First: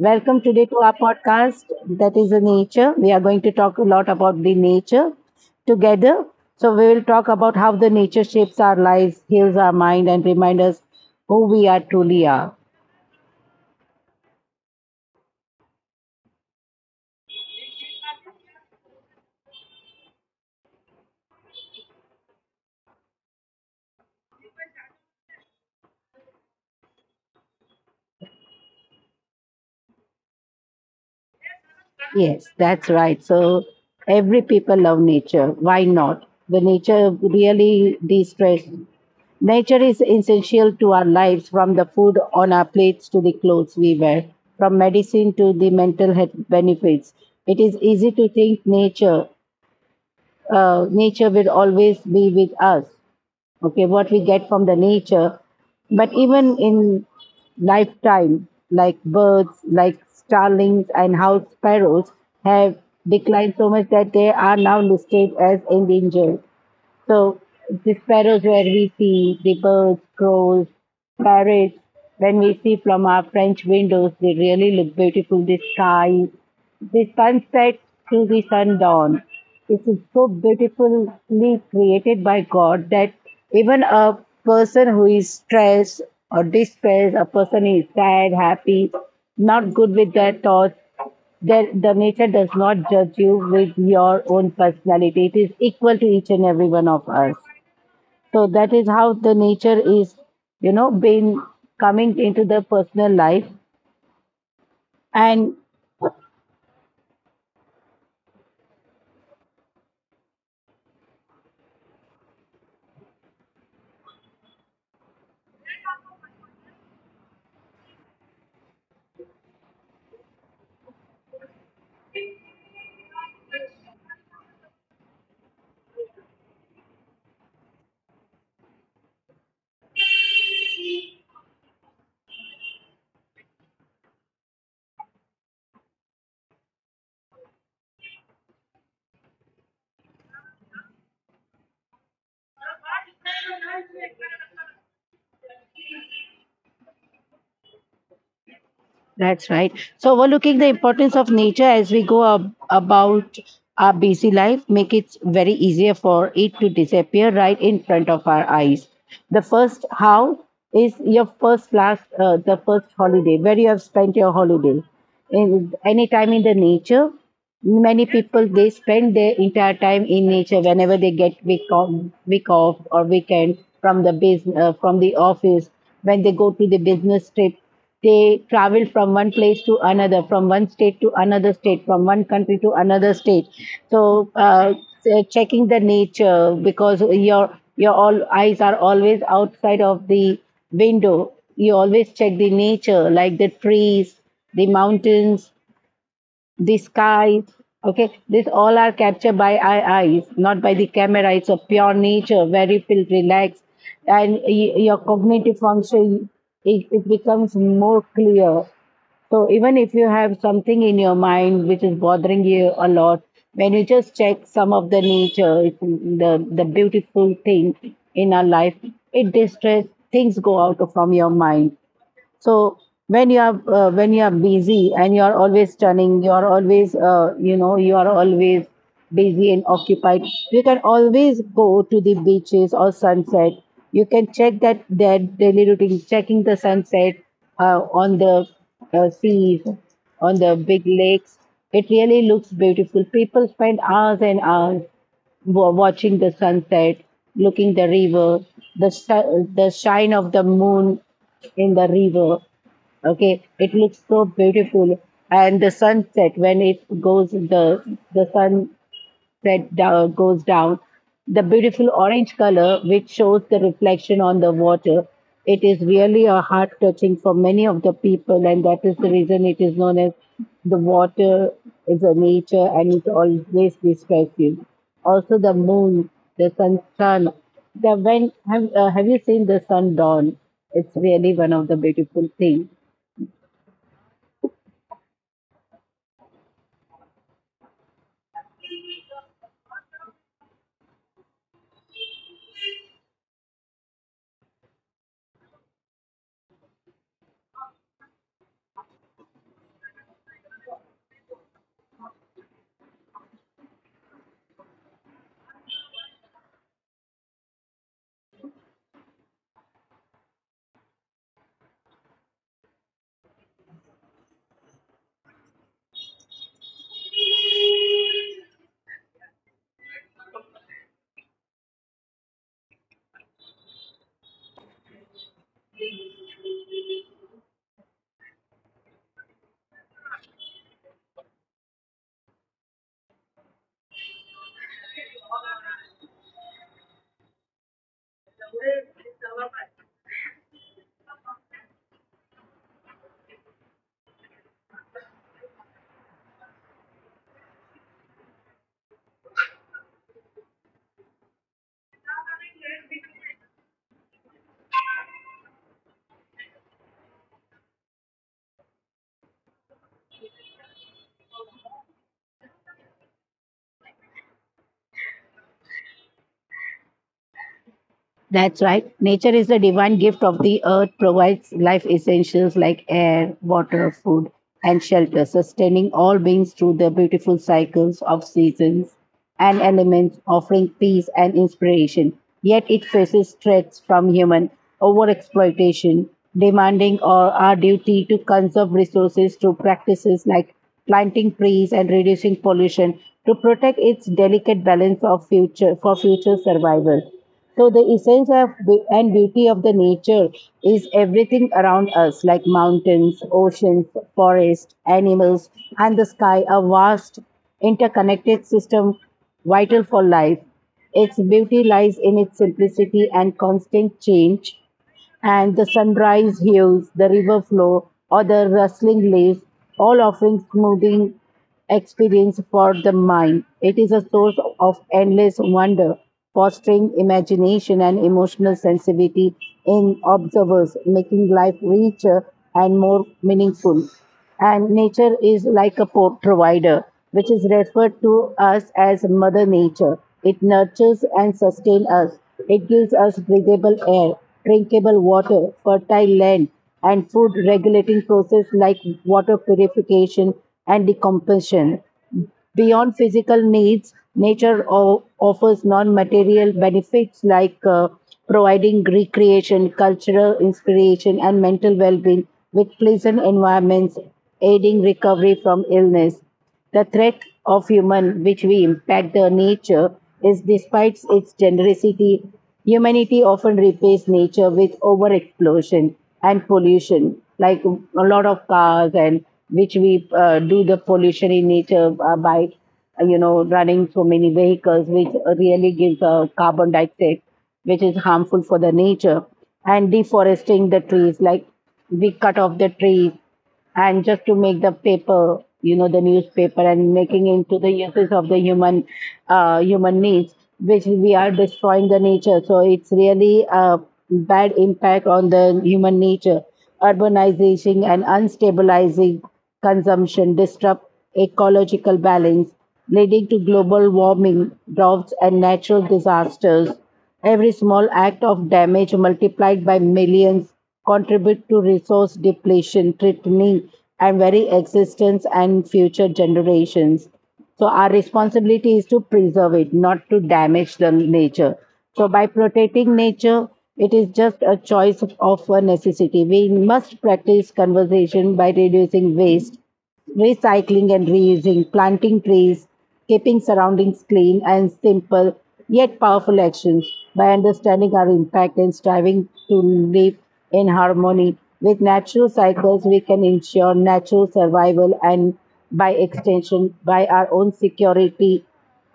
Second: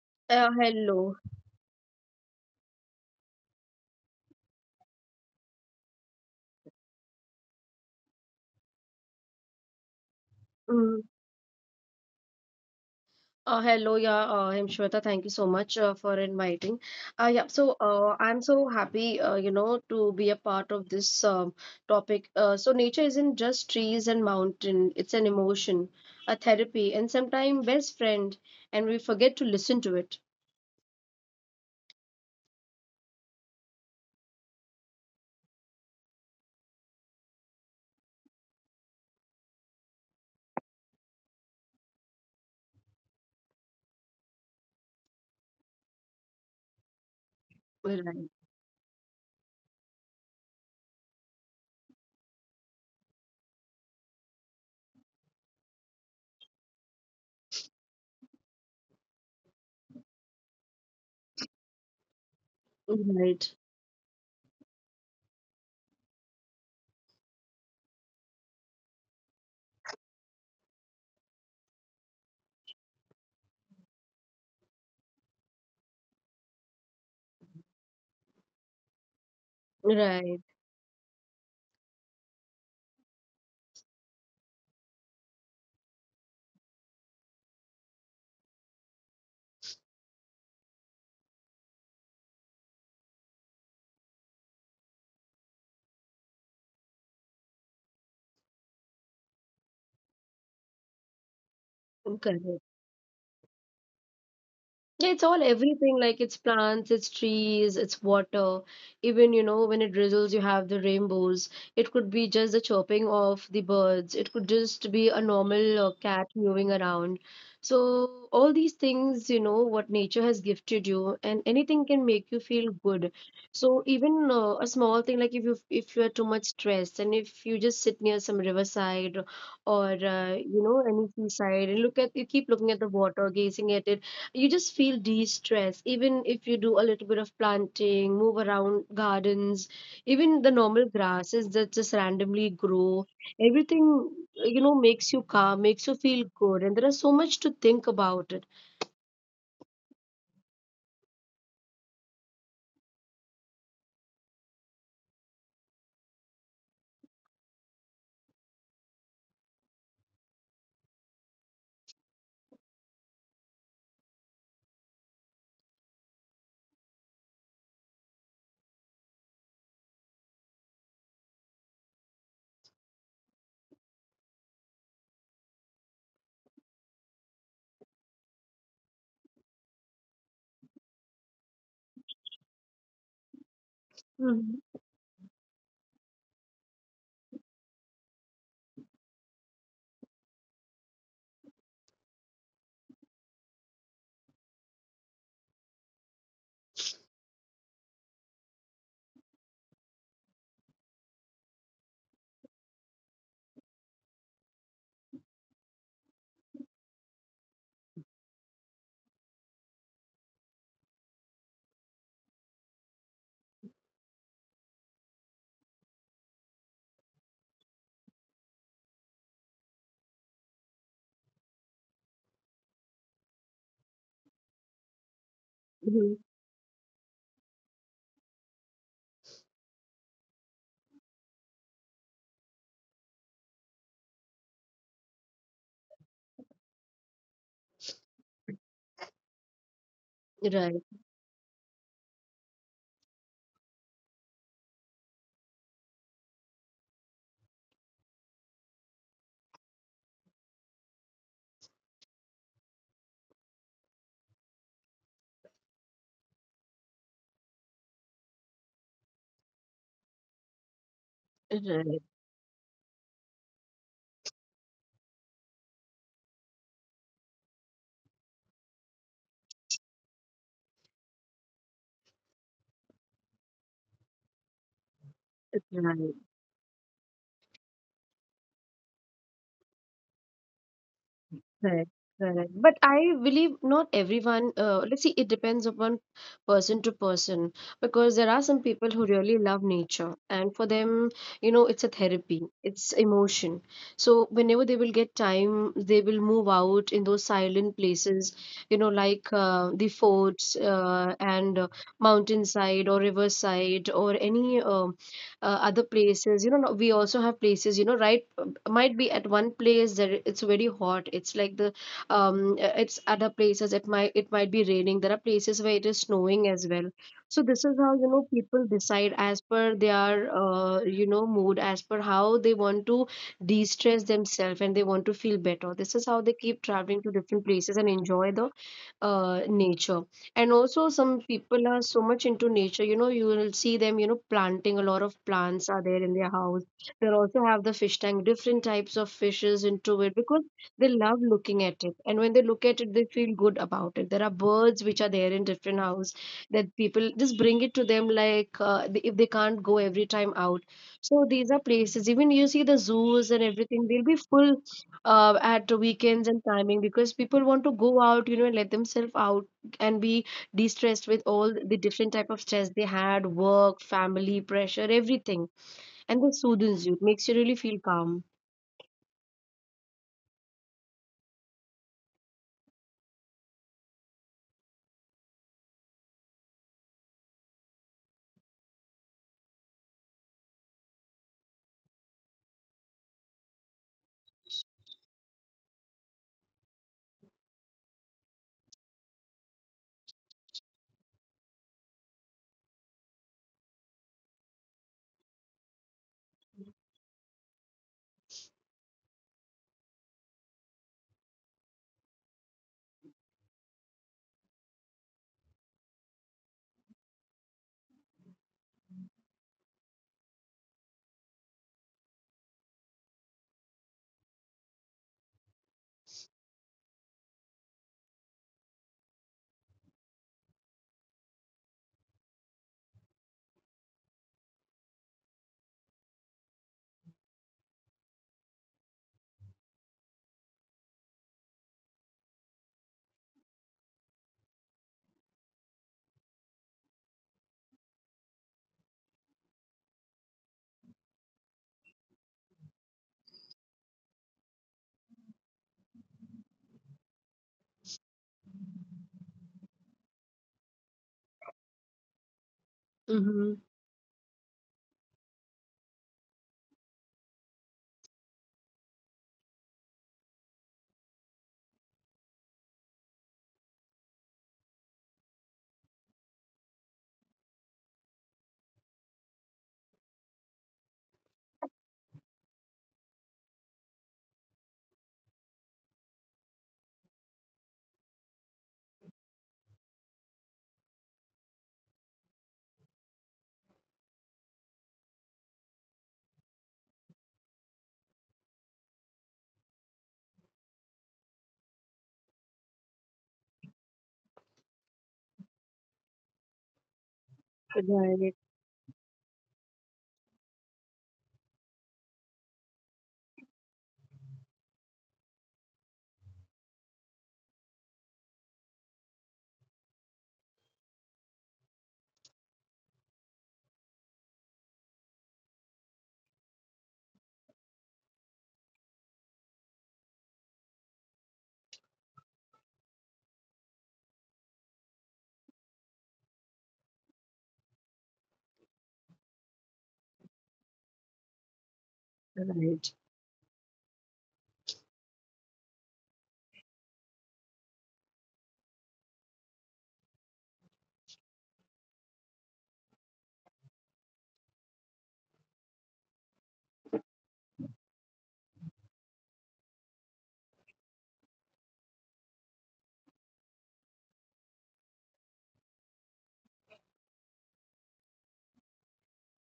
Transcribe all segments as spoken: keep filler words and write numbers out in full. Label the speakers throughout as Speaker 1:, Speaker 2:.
Speaker 1: Welcome
Speaker 2: Uh,
Speaker 1: today to our
Speaker 2: hello.
Speaker 1: podcast that is the nature. We are going to talk a lot about the nature together. So, we will talk about how the nature shapes our lives, heals our mind, and reminds us
Speaker 2: Mm.
Speaker 1: who we are truly are.
Speaker 2: Uh, hello, yeah, uh, I'm Shweta. Thank you so much uh, for inviting. Uh, yeah, so uh, I'm so happy, uh, you know, to be a part of this um, topic. Uh, so nature isn't just trees and mountain. It's an emotion, a therapy, and sometimes best friend, and we forget to listen to it.
Speaker 1: Yes, that's right. So every people love nature. Why not? The nature really de-stress. Nature is essential to our lives, from the food on our plates to the clothes we wear, from medicine to the mental health benefits. It is easy to think
Speaker 2: Right.
Speaker 1: nature, uh, nature will always be with us. Okay, what we get from the nature, but even in lifetime like birds like starlings and house sparrows have declined so much
Speaker 2: Right.
Speaker 1: that they are now listed as endangered. So the sparrows where we see the birds, crows, parrots, when we see from our French windows, they really look beautiful. The sky, the sunset to the sundown. It is so
Speaker 2: Right.
Speaker 1: beautifully created by God that even a person who is stressed or distressed, a person is sad, happy, not good with their thoughts, there, the nature does not judge you with your own personality. It is equal to each and every one of us. So that is how the nature is, you know, been coming into the
Speaker 2: Correct.
Speaker 1: personal life.
Speaker 2: Yeah, it's all
Speaker 1: And
Speaker 2: everything like it's plants, it's trees, it's water. Even, you know, when it drizzles, you have the rainbows. It could be just the chirping of the birds. It could just be a normal uh, cat moving around. So, all these things, you know, what nature has gifted you, and anything can make you feel good. So, even uh, a small thing, like if you if you are too much stressed, and if you just sit near some riverside or uh, you know any seaside and look at, you keep looking at the water, gazing at it, you just feel de-stress. Even if you do a little bit of planting, move around gardens, even the normal grasses that just randomly grow, everything, you know, makes you calm, makes you feel good, and there is so much to think about it.
Speaker 1: that's right. So overlooking the importance of nature as we go ab- about our busy life make it very easier for it to disappear right in front of our eyes. The first how is your first last uh, the first holiday where you have spent your holiday in any time in the nature. Many people they spend their entire time in nature whenever they get week off, week off or weekend from the business, uh, from the office. When they go to the business trip, they travel from one place to another, from one state to another state, from one country to another state. so
Speaker 2: Mm-hmm.
Speaker 1: uh, so checking the nature because your your all eyes are always outside of the window. You always check the nature like the trees, the mountains, the skies. Okay, this all are captured by our eyes, not by the camera. It's a pure nature, where you feel relaxed, and y- your cognitive function it, it becomes more clear. So even if you have something in your mind which is bothering you a lot, when you just check some of the nature, it's the the beautiful thing in our life, it distress, things go out from your mind. So when you are uh, when you are busy and you are always turning, you are always uh, you know you are always busy and occupied. You can always go to the beaches or sunset. You can check that their daily routine, checking the sunset uh, on the uh, seas, on the big
Speaker 2: Right.
Speaker 1: lakes. It really looks beautiful. People spend hours and hours wa- watching the sunset, looking the river, the shi- the shine of the moon in the river. Okay, it looks so beautiful, and the sunset when it goes the the sunset down, goes down, the beautiful
Speaker 2: Right.
Speaker 1: orange color which shows the reflection on the water. It is really a heart touching for many of the people, and that is the reason it is known as the water is a nature, and it always describes you. Also, the moon,
Speaker 2: Right.
Speaker 1: the sun, sun. The when have uh, have you seen the sun dawn? It's really one of the
Speaker 2: Correct,
Speaker 1: beautiful
Speaker 2: correct.
Speaker 1: things.
Speaker 2: But I believe not everyone, uh, let's see, it depends upon person to person, because there are some people who really love nature, and for them, you know, it's a therapy, it's emotion. So whenever they will get time, they will move out in those silent places, you know, like uh, the forts uh, and uh, mountainside or riverside, or any uh, uh, other places. You know, no- we also have places, you know, right, um, might be at one place that it's very hot. It's like the um uh, it's other places, it might, it might be raining. There are places where it is snowing as well. So this is how, you know, people decide as per their, uh, you know mood, as per how they want to de-stress themselves, and they want to feel better. This is how they keep traveling to different places and enjoy the uh, nature. And also some people are so much into nature, you know. You will see them, you know, planting a lot of plants are there in their house. They also have the fish tank, different types of fishes into it, because they love looking at it, and when they look at it they feel good about it. There are birds which are there in different house that people just bring it to them, like uh, they-, if they can't go every time out. So these are places, even you see the zoos and everything, they'll be full uh, at the weekends and timing, because people want to go out, you know, and let themselves out and be de-stressed with all the different type of stress they had, work, family pressure, everything. And this soothes you, it makes you really feel calm.
Speaker 1: That's right. Nature is the divine gift of the earth, provides life essentials like air, water, food, and shelter, sustaining all beings through the beautiful cycles of seasons and elements, offering peace and inspiration. Yet it faces threats from human overexploitation, demanding or our duty to conserve resources through practices like planting trees and reducing pollution to protect its delicate balance of future for future survival. So the essence of be- and beauty of the nature is everything around us, like mountains, oceans, forests, animals, and the sky, a vast interconnected system vital for life. Its beauty lies in its simplicity and constant change, and the sunrise hues, the river flow, or the rustling leaves, all offering smoothing experience for the mind. It is a source of endless wonder, fostering imagination and emotional sensitivity in observers, making life richer and more meaningful. And nature is like a po- provider, which is referred to us as Mother Nature. It nurtures and sustains us. It gives us breathable air, drinkable water, fertile land, and food regulating process like water purification and decomposition.
Speaker 2: Mm-hmm.
Speaker 1: Beyond physical needs, nature o- offers non material benefits like uh, providing recreation, cultural inspiration, and mental well being with pleasant environments, aiding recovery from illness. The threat of human, which we impact the nature, is despite its generosity, humanity often repays nature with overexplosion and pollution, like a lot of cars and which we uh, do the pollution in nature uh, by, uh, you know, running so many vehicles, which really gives a carbon dioxide, which is harmful for the nature, and deforesting the trees, like we cut off the trees and just to make the paper, you know, the newspaper and making into
Speaker 2: Right.
Speaker 1: the uses of the human, uh, human needs, which we are destroying the nature. So it's really a bad impact on the human nature. Urbanization and unstabilizing consumption disrupt ecological balance leading to global warming, droughts and natural disasters. Every small act of damage multiplied by millions contribute to resource depletion, threatening and very existence and future generations. So our responsibility is to preserve it, not to damage the nature. So
Speaker 2: Right.
Speaker 1: by protecting nature, it is just a choice of a necessity. We must practice conservation by reducing waste, recycling and reusing, planting trees, keeping surroundings clean, and simple yet powerful actions. By understanding our impact and striving to live in harmony with natural cycles, we can ensure natural survival and, by extension, by our own security,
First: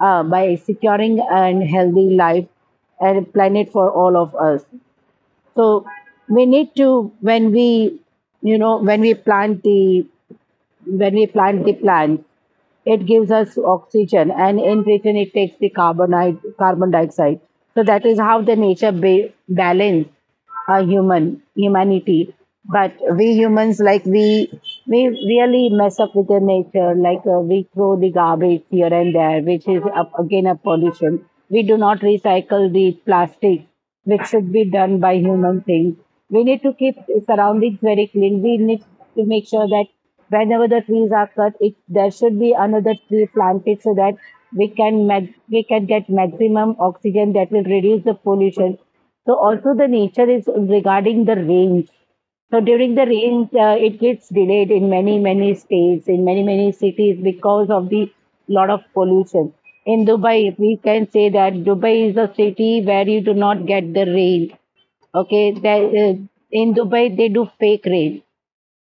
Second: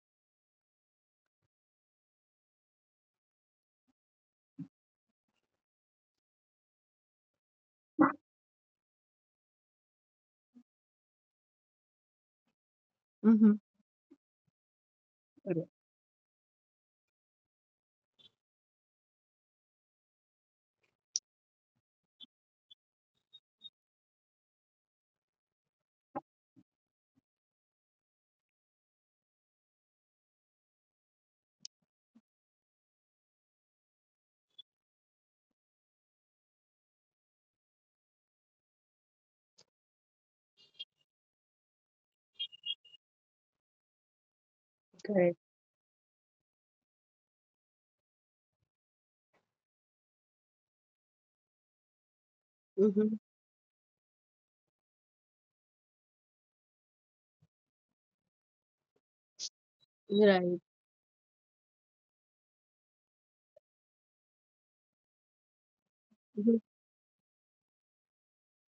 Speaker 1: uh, by securing an healthy life and planet for all of us. So we need to when we, you know, when we plant the, when we plant the plants, it gives
Speaker 2: Mm-hmm.
Speaker 1: us oxygen, and in return, it takes the carbonide, carbon dioxide. So that is how the nature ba- balance a human humanity. But we humans, like we, we really mess up with the nature. Like uh, we throw the garbage here and there, which is up, again a pollution. We do not recycle the plastic which should be done by human things. We need to keep surroundings very clean. We need to make sure that whenever the trees are cut, it, there should be another tree planted so that we can mag-
Speaker 2: Correct.
Speaker 1: we can get maximum oxygen that will reduce the pollution. So also the nature is regarding the range. So during the
Speaker 2: Mm-hmm.
Speaker 1: rains, uh, it gets delayed in many, many states, in many, many cities because of the lot of pollution. In Dubai,
Speaker 2: Right.
Speaker 1: we can say that Dubai is a city where you do not get the rain. Okay, that, uh,
Speaker 2: Mm-hmm.
Speaker 1: in Dubai they do fake rain.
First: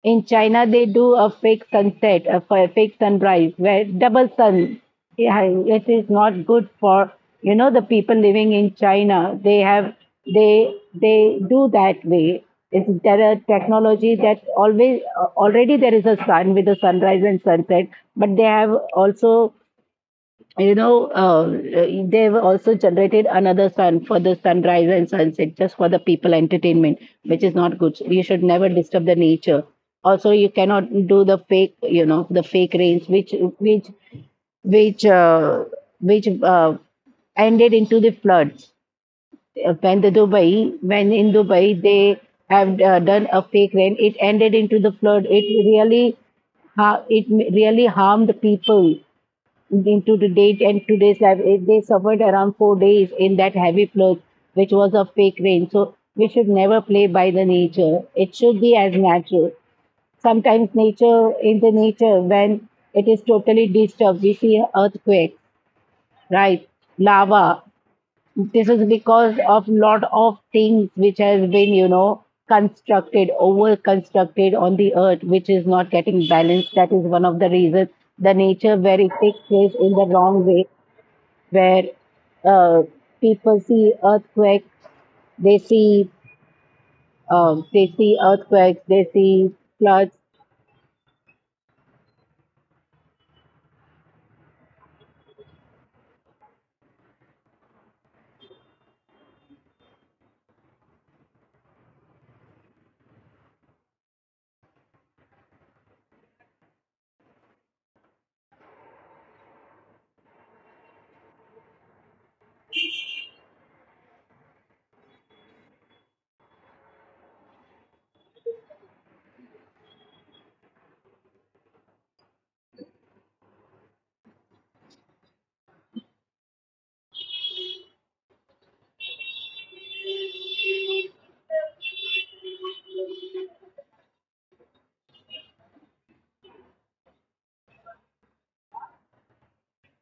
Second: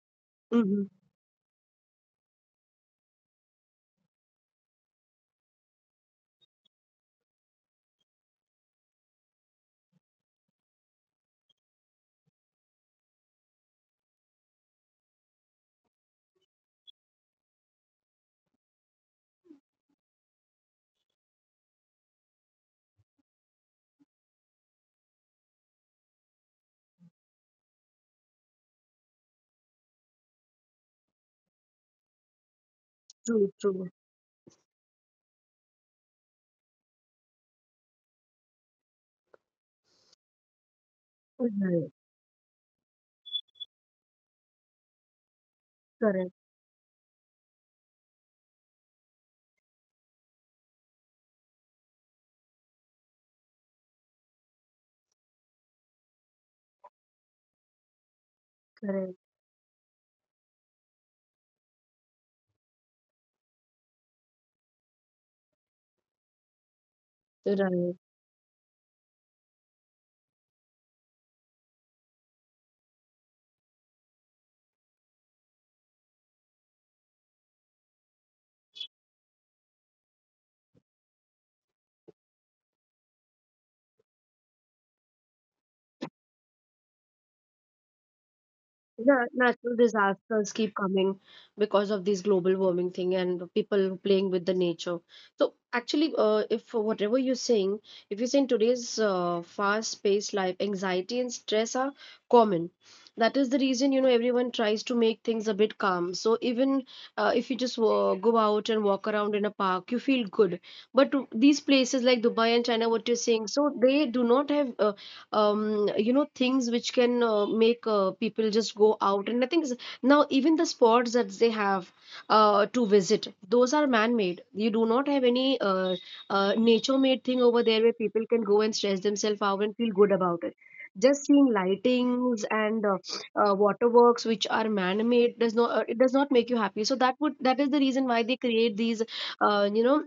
Speaker 1: In China, they
Speaker 2: Mm-hmm.
Speaker 1: do a fake sunset, a f- fake sunrise, where double sun. Yeah, it is not good for, you know, the people living in China. They have they they do that way. It's there a technology that always already there is a sun with a sunrise and sunset, but they have also, you know, uh, they've also generated another sun for the sunrise and sunset just for the people entertainment, which is not good. You should never disturb the nature. Also, you cannot do the fake, you know, the fake rains, which
Speaker 2: True,
Speaker 1: which
Speaker 2: true.
Speaker 1: which uh, which uh, ended into the floods. Uh, When the Dubai, when in Dubai
Speaker 2: Right.
Speaker 1: they have uh, done a fake rain, it ended into the flood. It really,
Speaker 2: Correct.
Speaker 1: ha- it really harmed people into the date and today's life, eh, they suffered around four days in that heavy flood, which was a fake rain. So we should never play by the nature. It should be as
Speaker 2: Correct.
Speaker 1: natural. Sometimes nature, in the nature, when it is totally disturbed, we see earthquake, right? Lava.
Speaker 2: Right.
Speaker 1: This is because of lot of things which has been, you know, constructed, over constructed on the earth, which is not getting balanced. That is one of the reasons the nature where it takes place in the wrong way where uh, people see earthquakes, they see um, they see earthquakes, they
Speaker 2: Yeah,
Speaker 1: see
Speaker 2: natural
Speaker 1: floods.
Speaker 2: disasters keep coming because of this global warming thing and people playing with the nature. So actually, uh, if whatever you're saying, if you say in today's uh, fast-paced life, anxiety and stress are common. That is the reason, you know, everyone tries to make things a bit calm. So even uh, if you just uh, go out and walk around in a park, you feel good. But these places like Dubai and China, what you're saying, so they do not have uh, um, you know, things which can uh, make uh, people just go out. And I think s- now even the spots that they have uh, to visit, those are man made. You do not have any uh, uh, nature made thing over there where people can go and stress themselves out and feel good about it. Just seeing lightings and uh, uh, waterworks which are man made does not, uh, it does not make you happy. So that would, that is the reason why they create these, uh, you know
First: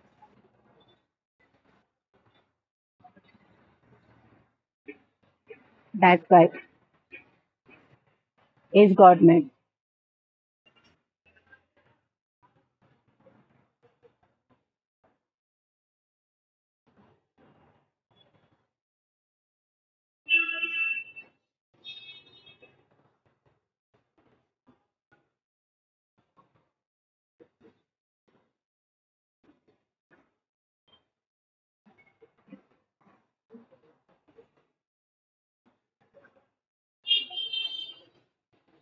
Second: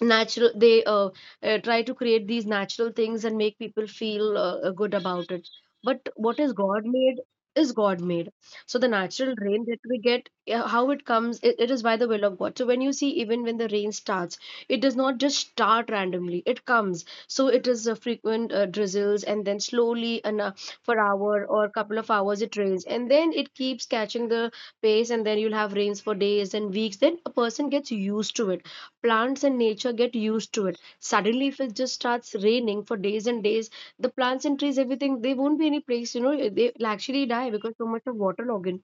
Speaker 2: natural, they uh, uh, try to create these natural things and make people feel uh, uh, good about it. But
Speaker 1: That's
Speaker 2: what is
Speaker 1: right.
Speaker 2: God made is God made. So the
Speaker 1: Is God
Speaker 2: natural
Speaker 1: made?
Speaker 2: rain that we get, uh, how it comes, it, it is by the will of God. So when you see, even when the rain starts, it does not just start randomly. It comes. So it is a frequent uh, drizzles, and then slowly, and uh, for hour or couple of hours, it rains, and then it keeps catching the pace, and then you'll have rains for days and weeks. Then a person gets used to it. Plants and nature get used to it. Suddenly if it just starts raining for days and days, the plants and trees, everything, they won't be any place, you know, they'll actually die because so much of water logging.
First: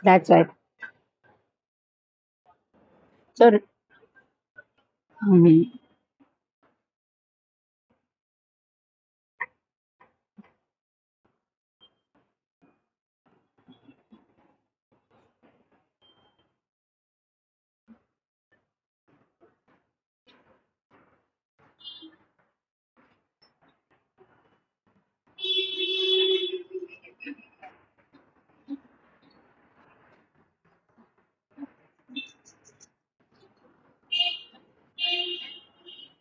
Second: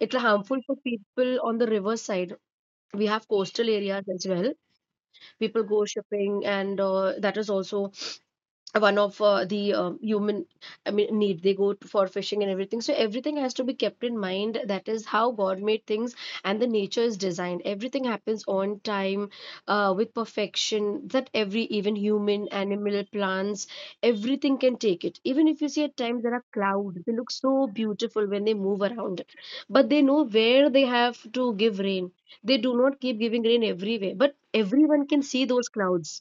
Speaker 2: It's
Speaker 1: That's right.
Speaker 2: harmful for people on the river side. We have
Speaker 1: So
Speaker 2: coastal areas as well. People
Speaker 1: mhm.
Speaker 2: go shipping, and uh, that is also one of uh, the uh, human, I mean, need. They go to- for fishing and everything. So everything has to be kept in mind. That is how God made things, and the nature is designed. Everything happens on time, uh, with perfection, that every, even human, animal, plants, everything can take it. Even if you see, at times there are clouds, they look so beautiful when they move around, but they know where they have to give rain. They do not keep giving rain everywhere, but everyone can see those clouds.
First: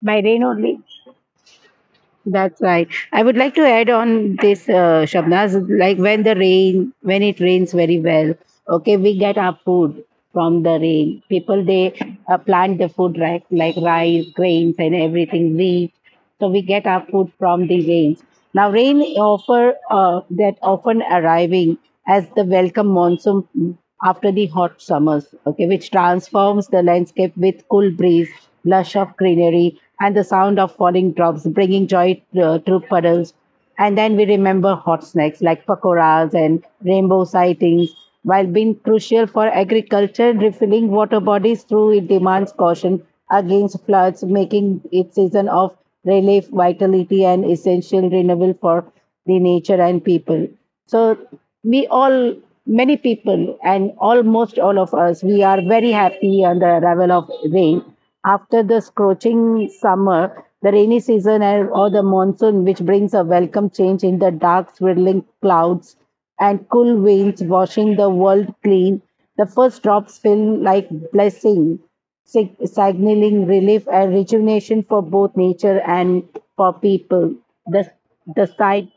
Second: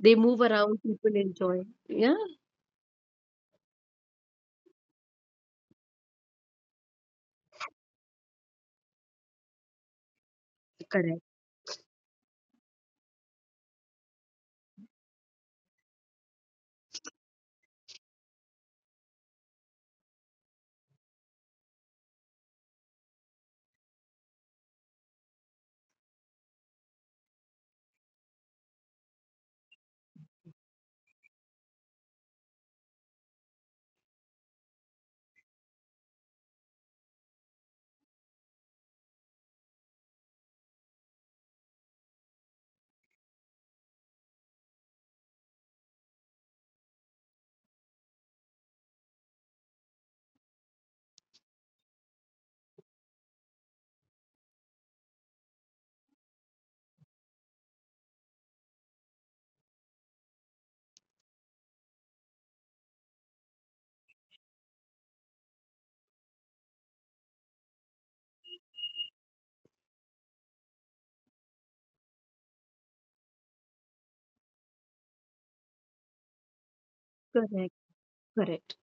Speaker 2: They
Speaker 1: by
Speaker 2: move
Speaker 1: rain
Speaker 2: around,
Speaker 1: only.
Speaker 2: people enjoy. Yeah.
Speaker 1: That's right. I would like to add on this, uh, Shabnaz, like when the rain, when it rains very well, okay, we get our food from the
Speaker 2: Correct,
Speaker 1: rain. People, they uh, plant the food right, like rice, grains and everything, wheat. So we get our food from the rains. Now, rain offer uh, that often arriving as the welcome monsoon after the hot summers, okay, which transforms the landscape with cool breeze, lush of greenery, and the sound of falling drops, bringing joy uh, through puddles. And then we remember hot snacks like pakoras and rainbow sightings. While being crucial for agriculture, refilling water bodies through it demands caution against floods, making it season of relief, vitality, and essential renewal for the nature and people. So we all, many people, and almost all of us, we are very happy on the arrival of rain. After the scorching summer, the rainy season and- or the monsoon, which brings a welcome change in the dark, swirling clouds and cool winds washing the world clean, the first drops feel like blessing sig- signaling relief and rejuvenation for both nature and for people.
Speaker 2: correct,
Speaker 1: The, the
Speaker 2: correct.
Speaker 1: site,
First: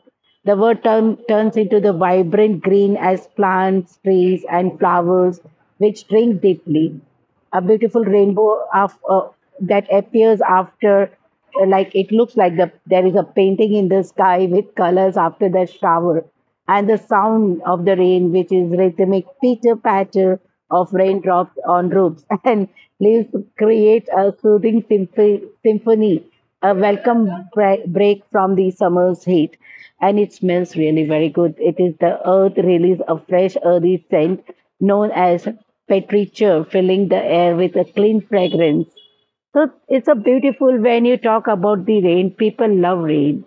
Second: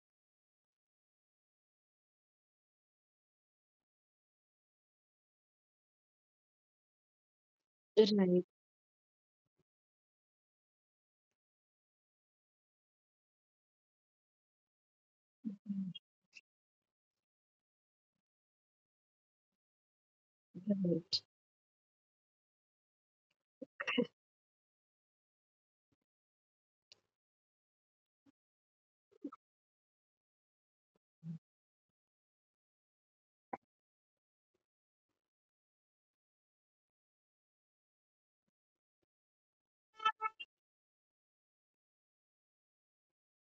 Speaker 1: the word turn, turns into the vibrant green as plants, trees, and flowers, which drink deeply. A beautiful
Speaker 2: Right, right.
Speaker 1: rainbow of, uh, that appears after, like it looks like the there is a painting in the sky with colors after the shower, and the sound of the rain, which is rhythmic pitter patter of
Speaker 2: Right.
Speaker 1: raindrops on roofs and leaves, create a soothing symph- symphony, a welcome bre- break from the summer's heat. And it smells really very good. It is the earth release a fresh earthy scent known as petrichor, filling the air with a clean fragrance. So it's a beautiful when you talk about the rain. People love rain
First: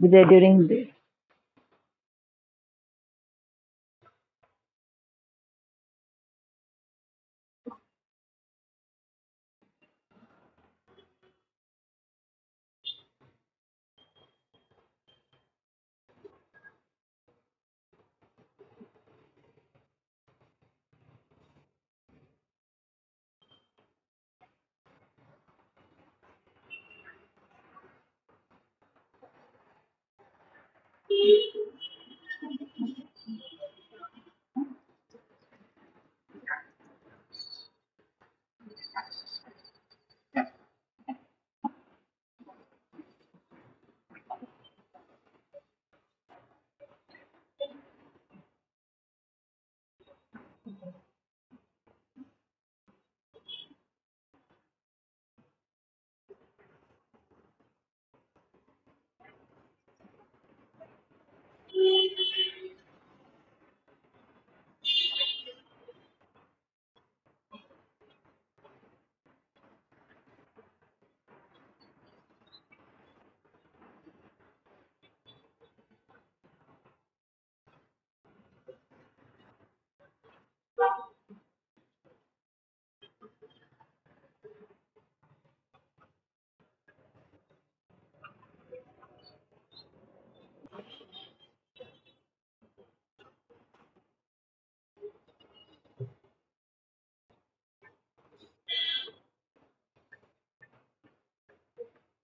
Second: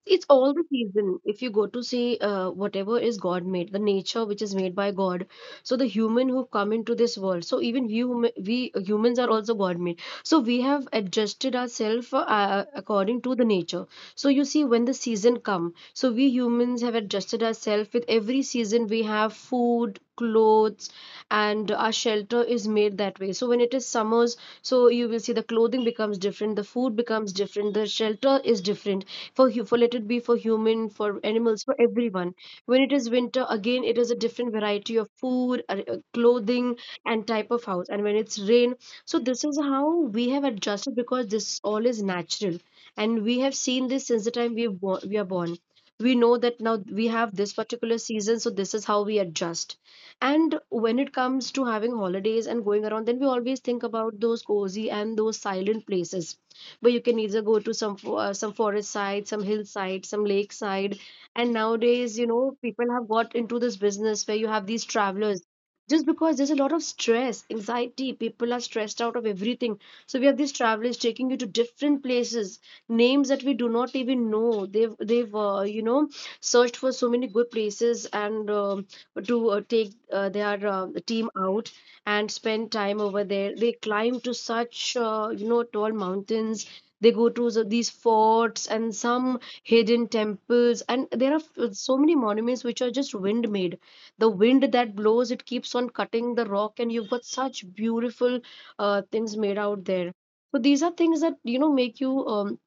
Speaker 1: with the-
Speaker 2: It's all the
Speaker 1: during the
Speaker 2: season, if you go to see, uh, whatever is God made, the nature which is made by God. So the human who come into this world, so even we, hum- we humans are also God made, so we have adjusted ourselves uh, according to the nature. So you see, when the season come, so we humans have adjusted ourselves. With every season we have food, clothes, and our shelter is made that way. So when it is summers, so you will see the clothing becomes different, the food becomes different, the shelter is different, for hu- for, let it be for human, for animals, for everyone. When it is winter, again it is a different variety of food, uh, uh, clothing, and type of house. And when it's rain, so this is how we have adjusted, because this all is natural, and we have seen this since the time we have bo- we are born. We know that now we have this particular season, so this is how we adjust. And when it comes to having holidays and going around, then we always think about those cozy and those silent places where you can either go to some fo- uh, some forest side, some hillside, some lake side. And nowadays, you know, people have got into this business where you have these travelers, just because there's a lot of stress, anxiety. People are stressed out of everything. So we have these travelers taking you to different places, names that we do not even know. They've they've uh, you know, searched for so many good places and. Um to uh, take uh, their uh, team out and spend time over there. They climb to such, uh, you know, tall mountains. They go to the- these forts and some hidden temples, and there are f- so many monuments which are just wind made. The wind that blows, it keeps on cutting the rock, and you've got such beautiful uh, things made out there. So these are things that, you know, make you um,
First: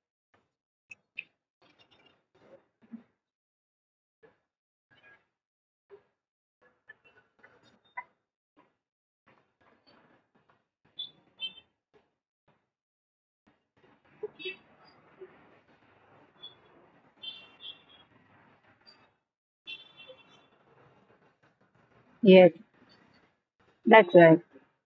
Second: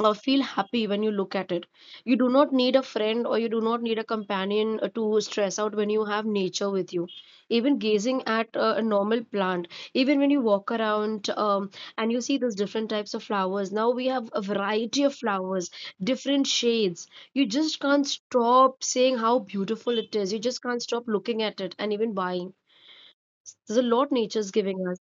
Speaker 2: uh, feel happy when you look at it. You do not need a friend, or you do not need a companion uh, to stress out when you have nature with you. Even gazing at uh, a normal plant, even when you walk around, um, and you see those different types of flowers, now we have a variety of flowers, different shades, you just can't stop saying how beautiful it is. You just can't stop looking at it, and even buying.
Speaker 1: yes,
Speaker 2: There's a lot
Speaker 1: that's
Speaker 2: nature's
Speaker 1: right.
Speaker 2: giving us.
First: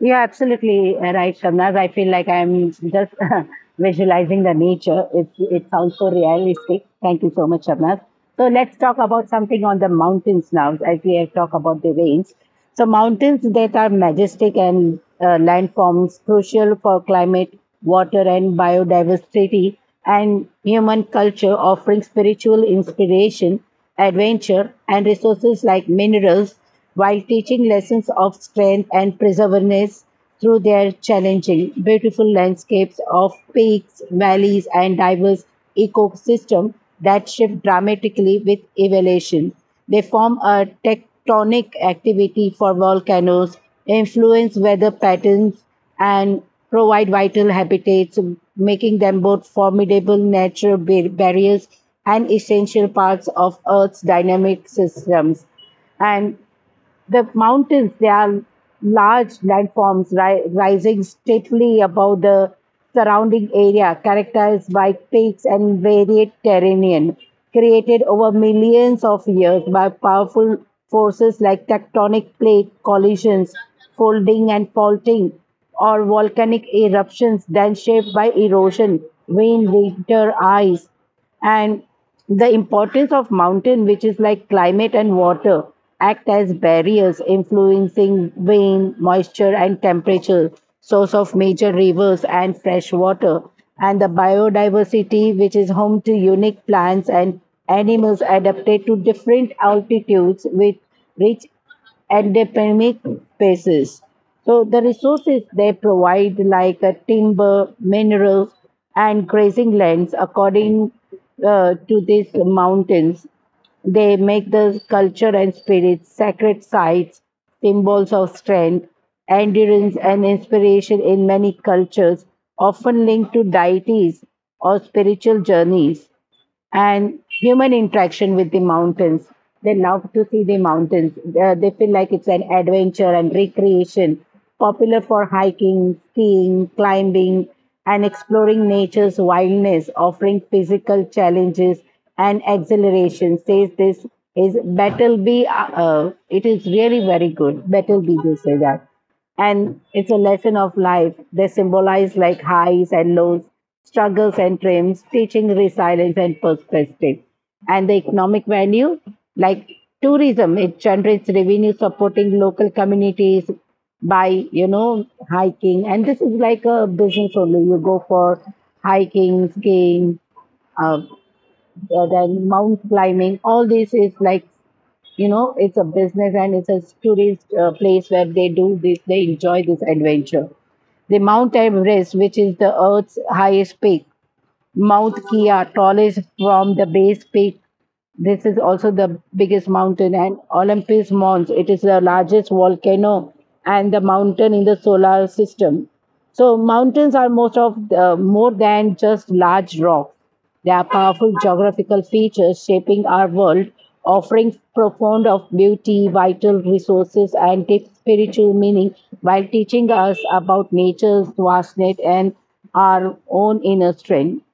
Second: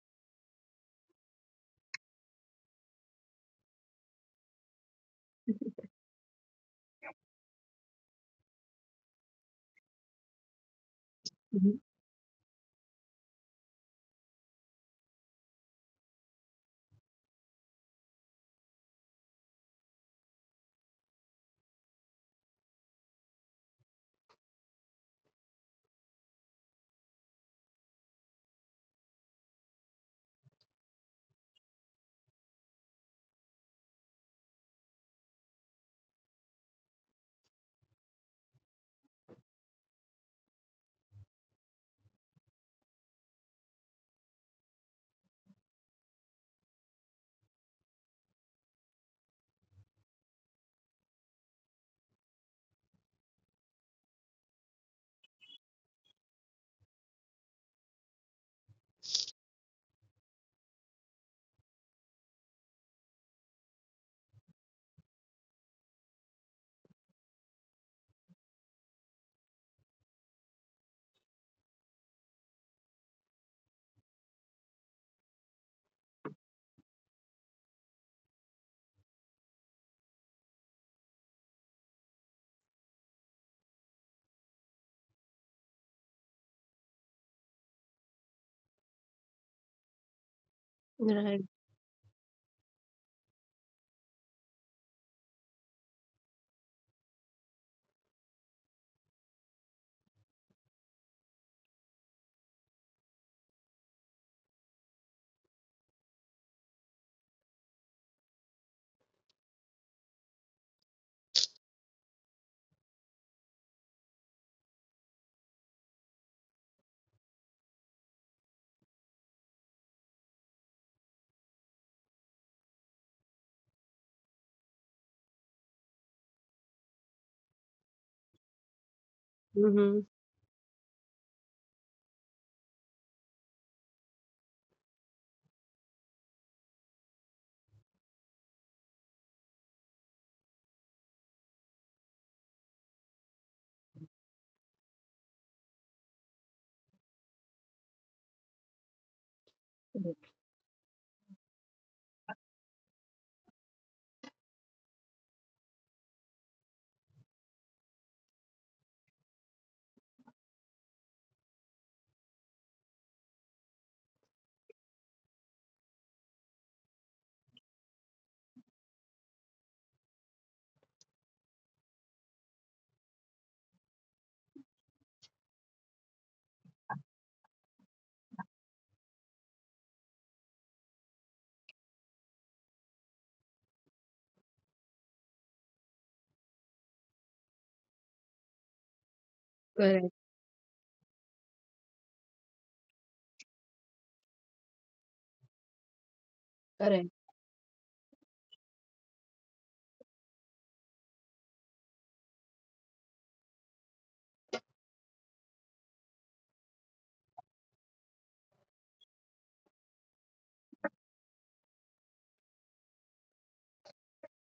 Speaker 1: Yeah, absolutely uh, right, Shabnaz. I feel like I'm just visualizing the nature. It, it sounds so realistic. Thank you so much, Shabnaz. So let's talk about something on the mountains now, as we have talked
Speaker 2: Mhm.
Speaker 1: about the rains. So mountains that are majestic and uh, landforms crucial for climate, water, and biodiversity, and human culture, offering spiritual inspiration, adventure, and resources like minerals, while teaching lessons of strength and perseverance through their challenging, beautiful landscapes of peaks, valleys, and diverse ecosystems that shift dramatically with elevation. They form a tectonic activity for volcanoes, influence weather patterns, and provide vital habitats, making them both formidable natural bar- barriers and essential parts of Earth's dynamic systems. And the mountains, they are large landforms ri- rising stately above the surrounding area, characterized by peaks and varied terrain, created over millions of years by powerful forces like tectonic plate collisions, folding and faulting, or volcanic eruptions, then shaped by erosion, wind, winter, ice, and the importance of mountain, which is like climate and water, act as barriers influencing wind, moisture and temperature, source of
Speaker 2: Right.
Speaker 1: major rivers and fresh water, and the biodiversity, which is home to unique plants and animals adapted to different altitudes with rich at the pandemic basis. So the resources they provide, like uh, timber, minerals and grazing lands, according uh, to these mountains. They make the culture and spirit sacred sites, symbols of strength, endurance and inspiration in many cultures, often linked to deities or spiritual journeys and human interaction with the mountains. They
Speaker 2: Mm-hmm.
Speaker 1: love to see the mountains. Uh, they feel like it's an adventure and recreation, popular for hiking, skiing, climbing, and exploring nature's wildness, offering physical challenges and exhilaration. Says this is Battleby. Uh, uh, it is really very good. Battleby, they say that, and it's a lesson of life. They symbolize like highs and lows, struggles and triumphs, teaching resilience and perspective. And the economic value, like tourism, it generates revenue supporting local communities by, you know, hiking. And this is like a business only. You go for hiking, skiing, uh, uh, then mount climbing. All this is like, you know, it's a business and it's a tourist uh, place where they do this, they enjoy this adventure. They mount Everest, which is the earth's highest peak. Mount Kia, tallest from the base peak. This is also the biggest mountain,
Speaker 2: Correct.
Speaker 1: and Olympus Mons. It is the largest volcano and the mountain in the solar system. So
Speaker 2: Correct.
Speaker 1: mountains are most of the, more than just large rocks. They are powerful geographical features shaping our world, offering profound of beauty, vital resources, and deep spiritual meaning, while teaching us about nature's vastness and our own inner strength.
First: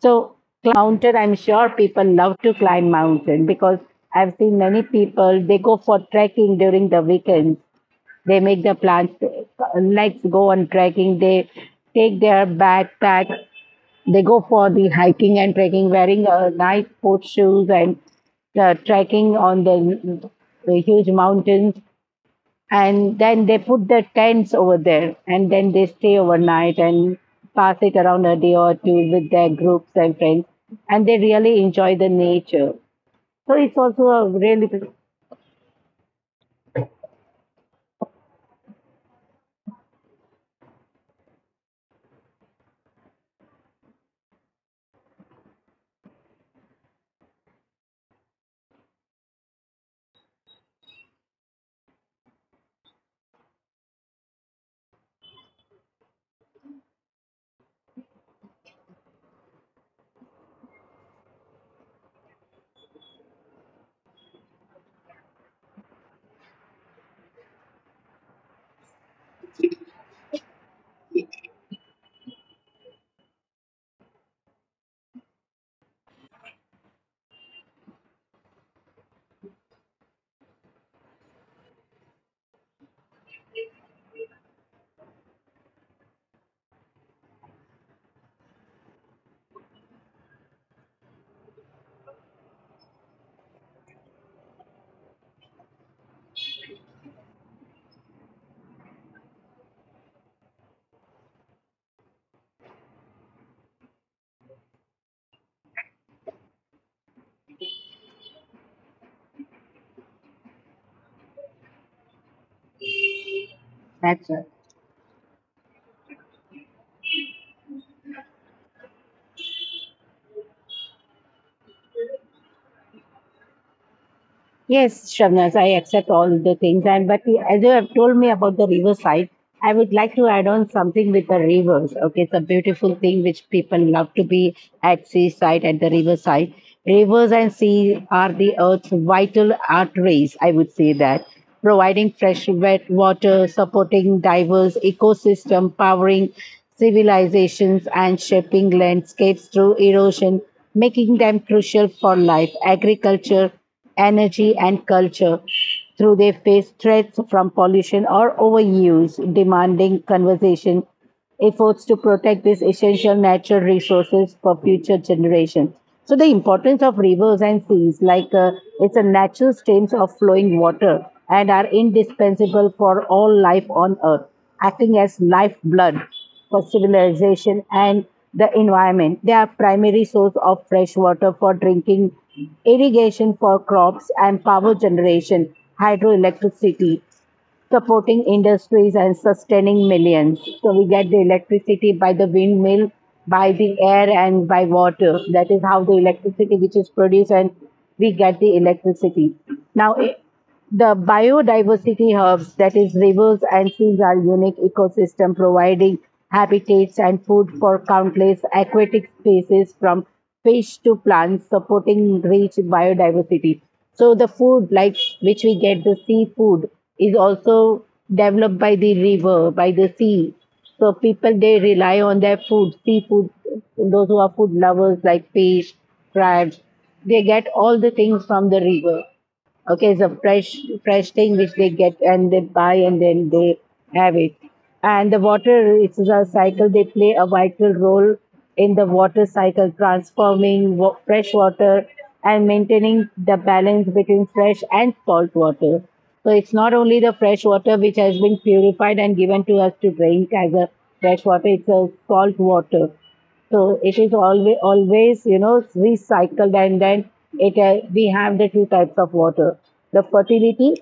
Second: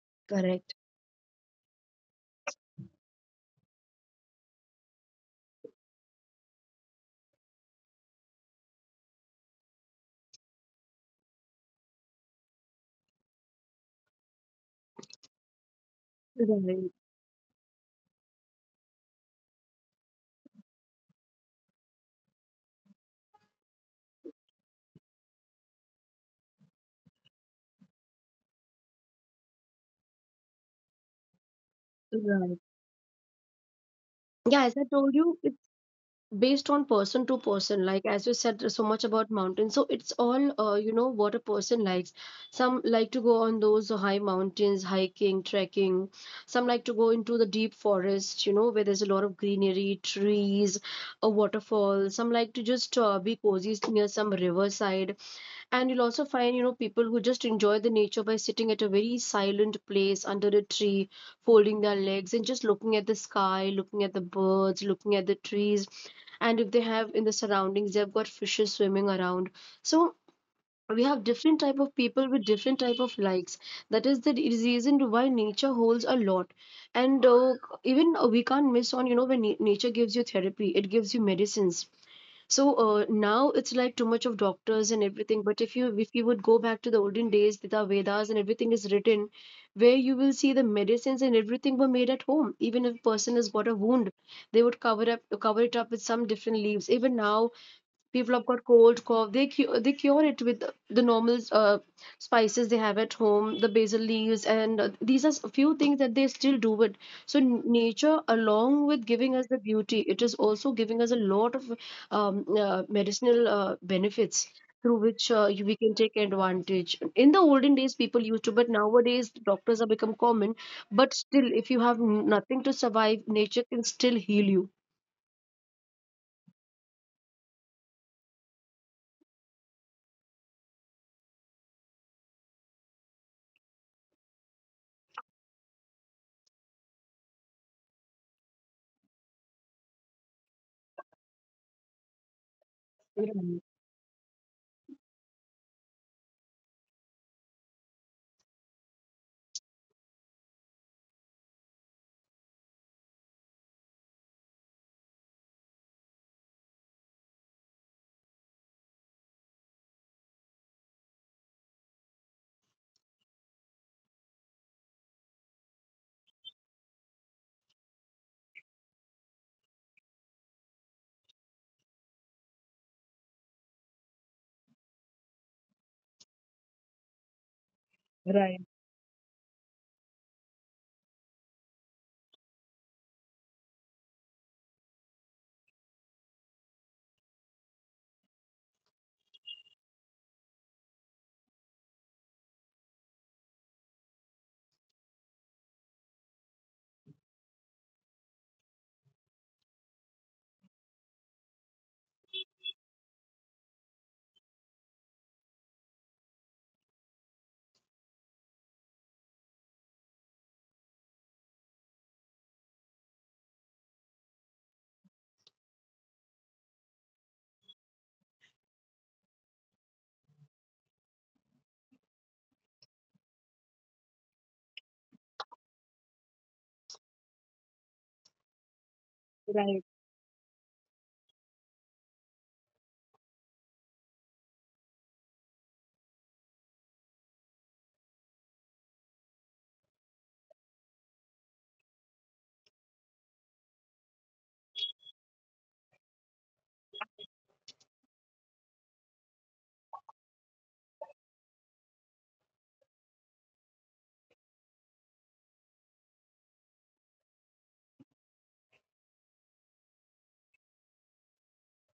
Speaker 1: So,
Speaker 2: Correct.
Speaker 1: mountain, I'm sure people love to climb mountain because I've seen many people, they go for trekking during the weekends. They make the plans, to- let's go on trekking. They take their backpack. They go for the hiking and
Speaker 2: Right.
Speaker 1: trekking, wearing a nice sports shoes and uh, trekking on the, the huge mountains. And then they put the tents over there and then they stay overnight and pass it around a day or two with their groups and friends. And they really enjoy
Speaker 2: Right.
Speaker 1: the nature. So it's also
Speaker 2: Yeah, as I
Speaker 1: a
Speaker 2: told
Speaker 1: really
Speaker 2: you, based on person to person. Like as you said so much about mountains, so it's all uh, you know, what a person likes. Some like to go on those high mountains hiking, trekking. Some like to go into the deep forest, you know, where there's a lot of greenery, trees, a waterfall. Some like to just uh, be cozy near some riverside. And you'll also find, you know, people who just enjoy the nature by sitting at a very silent place under a tree, folding their legs and just looking at the sky, looking at the birds, looking at the trees. And if they have in the surroundings, they've got fishes swimming around. So we have different type of people with different type of likes. That is the reason why nature holds a lot. And uh, even uh, we can't miss on, you know, when na- nature gives you therapy, it gives you medicines. So uh, now it's like too much of doctors and everything, but if you if you would go back to the olden days, the vedas and everything is written, where you will see the medicines and everything were made at home. Even if a person has got a wound, they would cover up cover it up with some different leaves. Even now people have got cold, cough, they cure, they cure it with the normal uh, spices they have at home, the basil leaves and uh, these are a few things that they still do it. So n- nature, along with giving us the beauty, it is also giving us a lot of um, uh, medicinal uh, benefits, through which uh,
Speaker 1: natural.
Speaker 2: you- we can take advantage. In the olden days people used to, but nowadays doctors have become common. But still, if you have n- nothing to survive, nature can still heal you.
Speaker 1: Yes, Shabnaz, I accept all the things. And but the- as you have told me about the riverside, I would like to add on something with the rivers. Okay, it's a beautiful thing which people love to be at seaside, at the riverside. Rivers and sea are the earth's vital arteries, I would say that, providing
Speaker 2: Right,
Speaker 1: fresh wet water, supporting diverse ecosystem, powering civilizations and shaping landscapes through erosion, making them crucial for life, agriculture, energy, and culture through they face threats from pollution or overuse, demanding conversation efforts to protect these essential natural resources for future generations. So the importance of rivers and seas, like uh, it's a natural streams of flowing water and are indispensable for all life on earth, acting as lifeblood for civilization and the environment. They are primary source of fresh water for drinking, irrigation for crops and power generation, hydroelectricity supporting industries and sustaining millions. So we get the electricity by the windmill, by the air, and by water. That is how the electricity which is produced, and we get the electricity. Now, i- the biodiversity hubs, that is rivers and seas, are unique ecosystem providing habitats and food for countless aquatic species from fish to plants, supporting rich biodiversity. So the food, like which we get the seafood, is also developed by the river, by the sea. So people they rely on their food, seafood. Those who are food lovers like fish, crabs, they get all the things from the
Speaker 2: right,
Speaker 1: river. Okay, it's a fresh fresh thing which they get and they buy and then they have it. And the water, it's a cycle. They play a vital role in the water cycle, transforming wa- fresh water and maintaining the balance between fresh and salt water. So it's not only the fresh water which has been purified and given to us to drink as a fresh water; it's a salt water, so it is always always, you know, recycled, and then it uh, we have the two types of water, the fertility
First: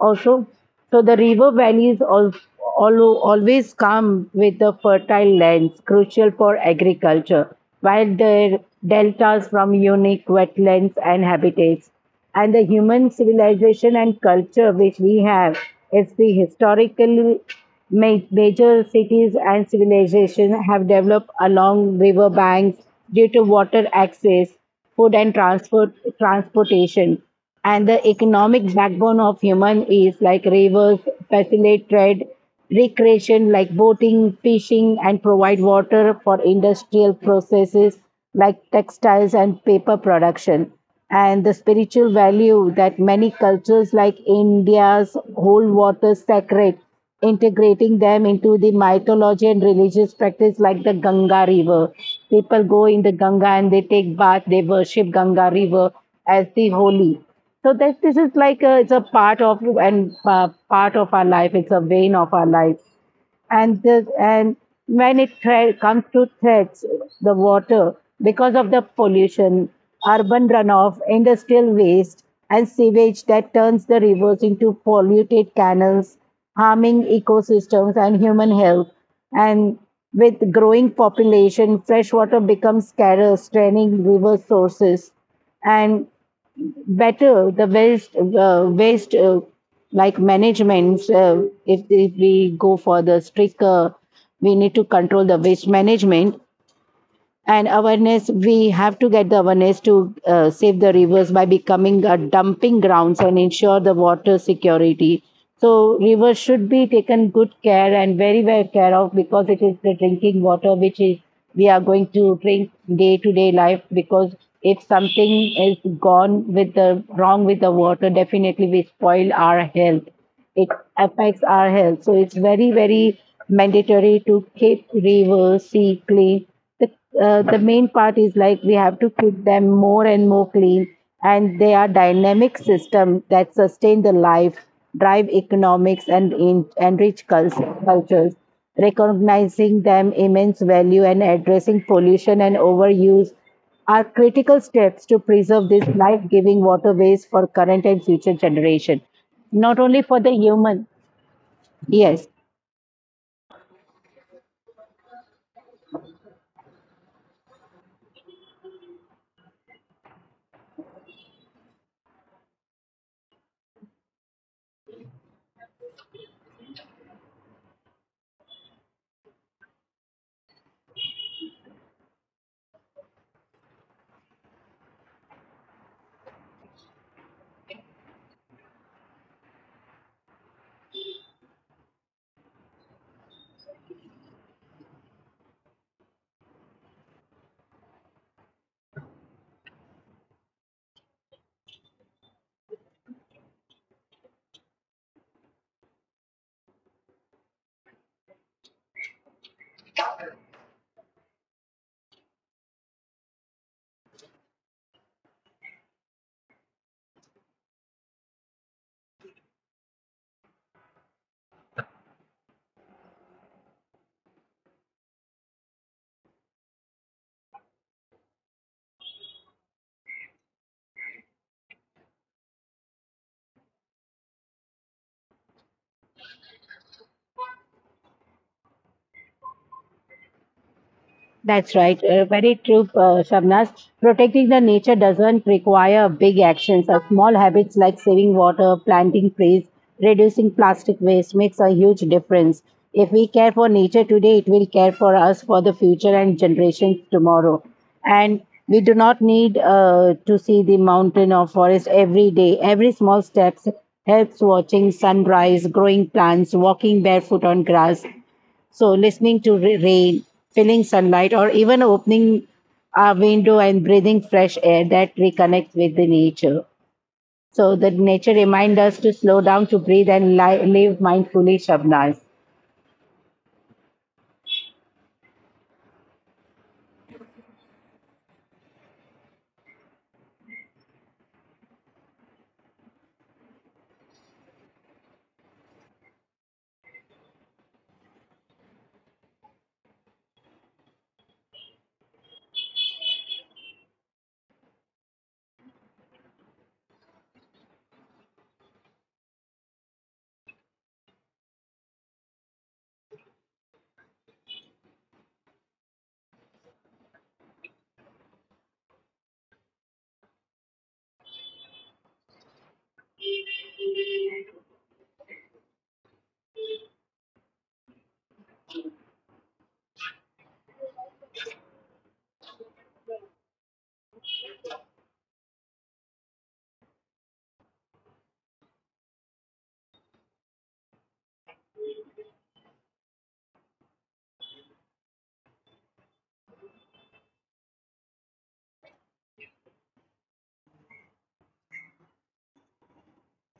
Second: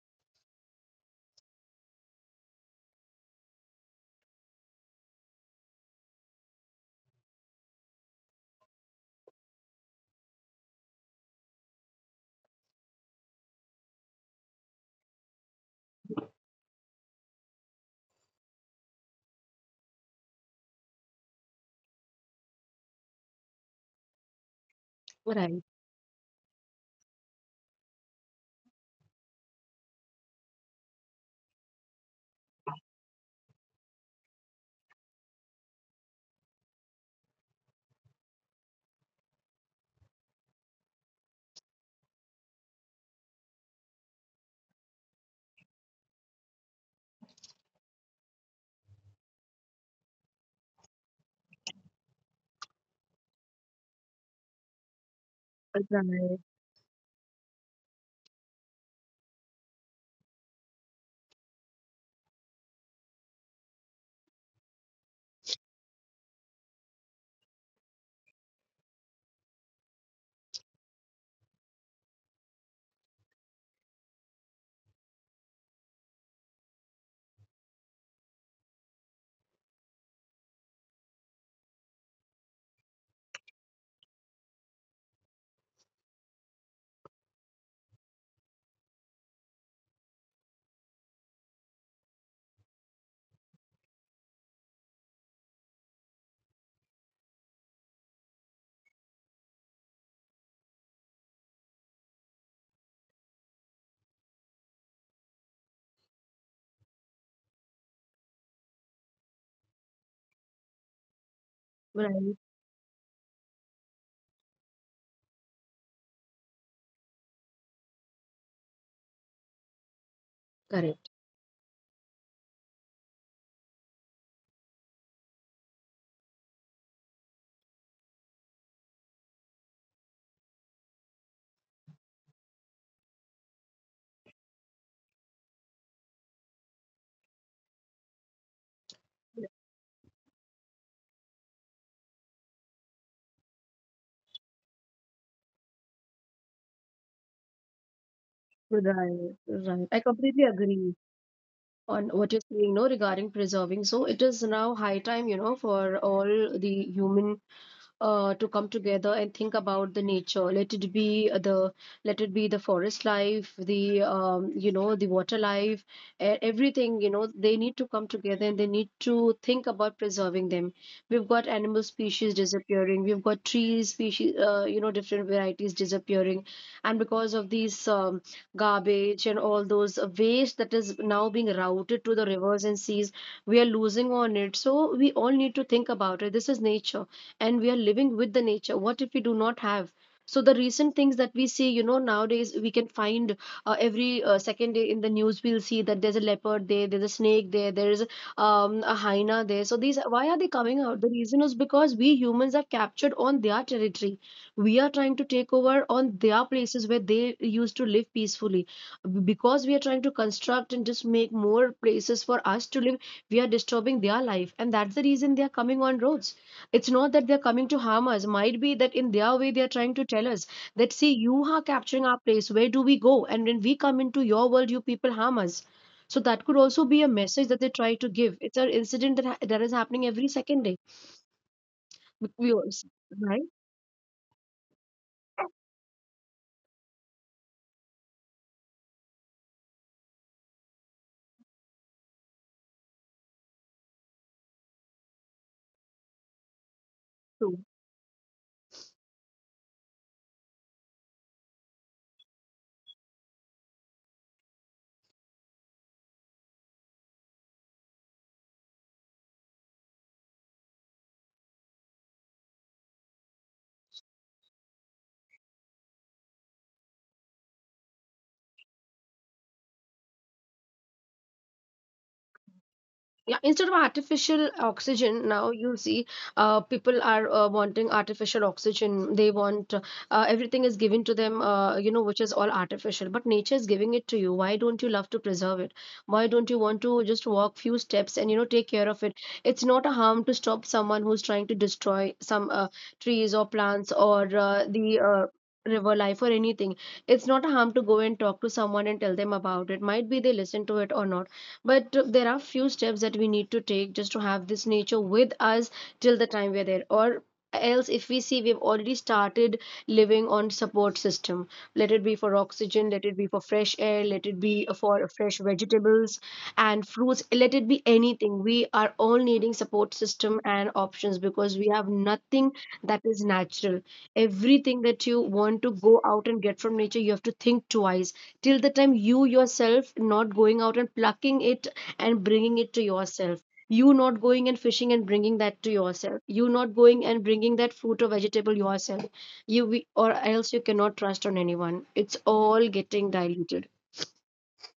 Speaker 1: also. So the river valleys all, all always come with the fertile lands crucial for agriculture, while the deltas from unique wetlands and habitats, and the human civilization and culture which we have is the historical ma- major cities and civilization have developed along river banks due to water access, food and
Speaker 2: right,
Speaker 1: transport, transportation, and the economic backbone of human is like rivers facilitate trade, recreation like boating, fishing, and provide water for industrial processes like textiles and paper production. And the spiritual value that many cultures like India's hold water sacred, integrating them into the mythology and religious practice like the Ganga River. People go in the Ganga and they take bath, they worship Ganga River
Speaker 2: right.
Speaker 1: as the holy. So that this is like a, it's a part of and uh, part of our life. It's a vein of our life, and this, and when it thre- comes to threats, the water because of the pollution, urban runoff, industrial waste, and sewage that turns the rivers into polluted canals, harming ecosystems and human health. And with growing population, fresh water becomes scarce, draining river sources, and better the waste uh, waste uh, like management uh, if, if we go for the stricter, we need to control the waste management and awareness, we have to get the awareness to uh, save the rivers by becoming a dumping grounds and ensure the water security. So rivers should be taken good care and very well care of, because it is the drinking water which is we are going to
Speaker 2: Right.
Speaker 1: drink day to day life, because if something is gone with the wrong with the water, definitely we spoil our health. It
Speaker 2: Correct.
Speaker 1: affects our health, so it's very very mandatory to keep rivers sea clean. The uh, the main part is like we have to keep them more and more clean, and they are dynamic system that sustain the life, drive economics and in, enrich cul- cultures, recognizing them immense value and addressing pollution and overuse are critical steps to preserve these life-giving waterways for current and future generation,
Speaker 2: Right,
Speaker 1: not
Speaker 2: right. I
Speaker 1: only for the
Speaker 2: completely
Speaker 1: human.
Speaker 2: agree on
Speaker 1: Yes.
Speaker 2: what you're saying, no, regarding preserving. So it is now high time, you know, for all the human uh, to come together and think about the nature. Let it be the let it be the forest life, the um, you know, the water life, e- everything. You know, they need to come together and they need to think about preserving them. We've got animal species disappearing. We've got trees species, uh, you know, different varieties disappearing, and because of these um, garbage and all those waste that is now being routed to the rivers and seas, we are losing on it. So we all need to think about it. This is nature, and we are living with the nature. What if we do not have? So the recent things that we see, you know, nowadays we can find uh, every uh, second day in the news we'll see that there's a leopard there, there's a snake there, there is um, a hyena there. So these, why are they coming out? The reason is because we humans are captured on their territory. We are trying to take over on their places where they used to live peacefully, because we are trying to construct and just make more places for us to live. We are disturbing their life, and that's the reason they are coming on roads. It's not that they're coming to harm us. Might be that in their way they're trying to tell us that, see, you are capturing our place, where do we go? And when we come into your world, you people harm us. So that could also be a message that they try to give. It's an incident that, ha- that is happening every second day. we
Speaker 1: That's
Speaker 2: we
Speaker 1: right. Uh,
Speaker 2: also,
Speaker 1: very true,
Speaker 2: right.
Speaker 1: uh, Shabnaz. Protecting the nature doesn't require big actions. Uh, small habits like saving water, planting trees, reducing plastic waste makes a huge difference. If we care for nature today, it will care for us for the future and
Speaker 2: So
Speaker 1: generations tomorrow. And we do not need uh, to see the mountain or forest every day. Every small steps helps watching sunrise, growing plants, walking barefoot on grass. So, listening to ra- rain, feeling sunlight, or even opening a window and breathing fresh air that reconnects with the nature. So, the nature reminds us to slow down, to breathe, and li- live mindfully, Shabnaz.
Speaker 2: yeah, instead of artificial oxygen, now you see, uh, people are uh, wanting artificial oxygen. They want uh, everything is given to them, uh, you know, which is all artificial. But nature is giving it to you, why don't you love to preserve it? Why don't you want to just walk few steps and, you know, take care of it? It's not a harm to stop someone who's trying to destroy some uh, trees or plants or uh, the uh, river life or anything. It's not a harm to go and talk to someone and tell them about it, might be they listen to it or not. But there are few steps that we need to take just to have this nature with us till the time we're there. Or else, if we see, we've already started living on support system. Let it be for oxygen, let it be for fresh air, let it be for fresh vegetables and fruits, let it be anything. We are all needing support system and options because we have nothing that is natural. Everything that you want to go out and get from nature, you have to think twice. Till the time you yourself not going out and plucking it and bringing it to yourself, you not going and fishing and bringing that to yourself, you not going and bringing that fruit or vegetable yourself, you we, or else you cannot trust on anyone. It's all getting diluted.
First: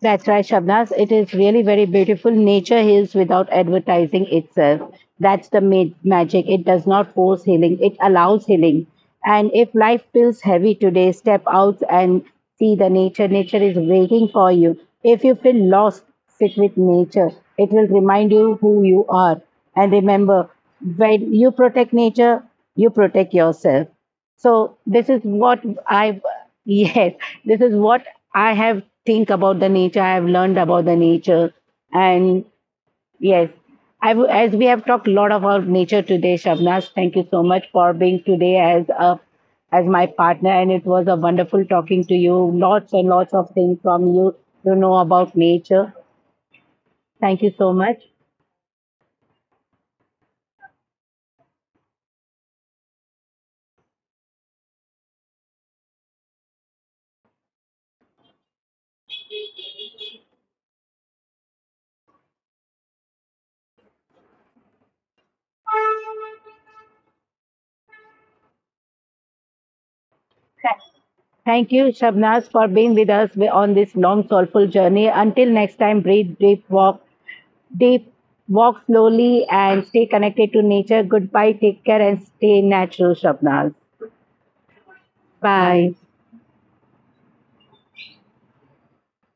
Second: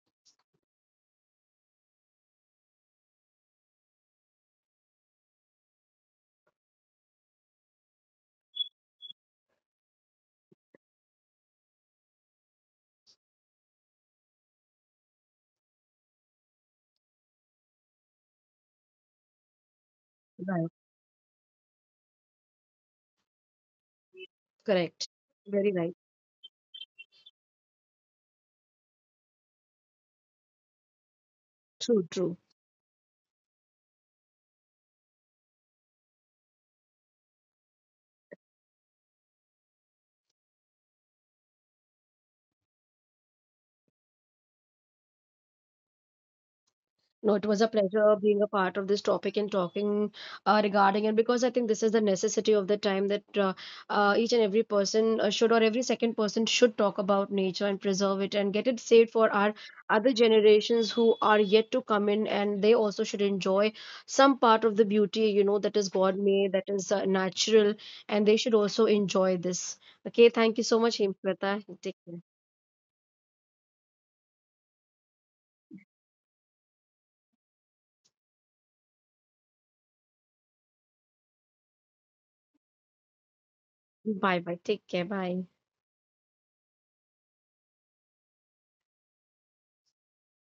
Speaker 1: That's right, Shabnaz. It is really very beautiful. Nature heals without advertising itself. That's the ma- magic. It does not force healing, it allows healing. And if life feels heavy today, step out and see the nature. Nature is waiting for you. If you feel lost, sit with nature. It will remind you who you are. And remember,
Speaker 2: Right,
Speaker 1: when you protect nature, you protect yourself. So this
Speaker 2: correct,
Speaker 1: is what
Speaker 2: very right.
Speaker 1: I yes, this is what I have think about the nature. I have learned about the nature,
Speaker 2: True,
Speaker 1: and
Speaker 2: true.
Speaker 1: yes, I w- as we have talked a lot about nature today, Shabnas. Thank you so much for being today as a as my partner, and it was a wonderful talking to you. Lots and lots of things from you to know about nature. Thank
Speaker 2: No,
Speaker 1: you
Speaker 2: it
Speaker 1: so
Speaker 2: was a
Speaker 1: much.
Speaker 2: pleasure being a part of this topic and talking uh, regarding it, because I think this is the necessity of the time, that uh, uh, each and every person uh, should, or every second person should talk about nature and preserve it and get it saved for our other generations who are yet to come in, and they also should enjoy some part of the beauty, you know, that is God made, that is uh, natural, and they should also enjoy this. Okay, thank you so much,
Speaker 1: Thank
Speaker 2: Himshweta.
Speaker 1: you,
Speaker 2: Take care.
Speaker 1: Shabnaz, for being with us on this long, soulful journey. Until next time, breathe, deep, walk, they walk slowly and stay connected to nature. Goodbye, take care, and stay natural, Shabnaz.
Speaker 2: Bye bye. Take care. Bye.
Speaker 1: Bye.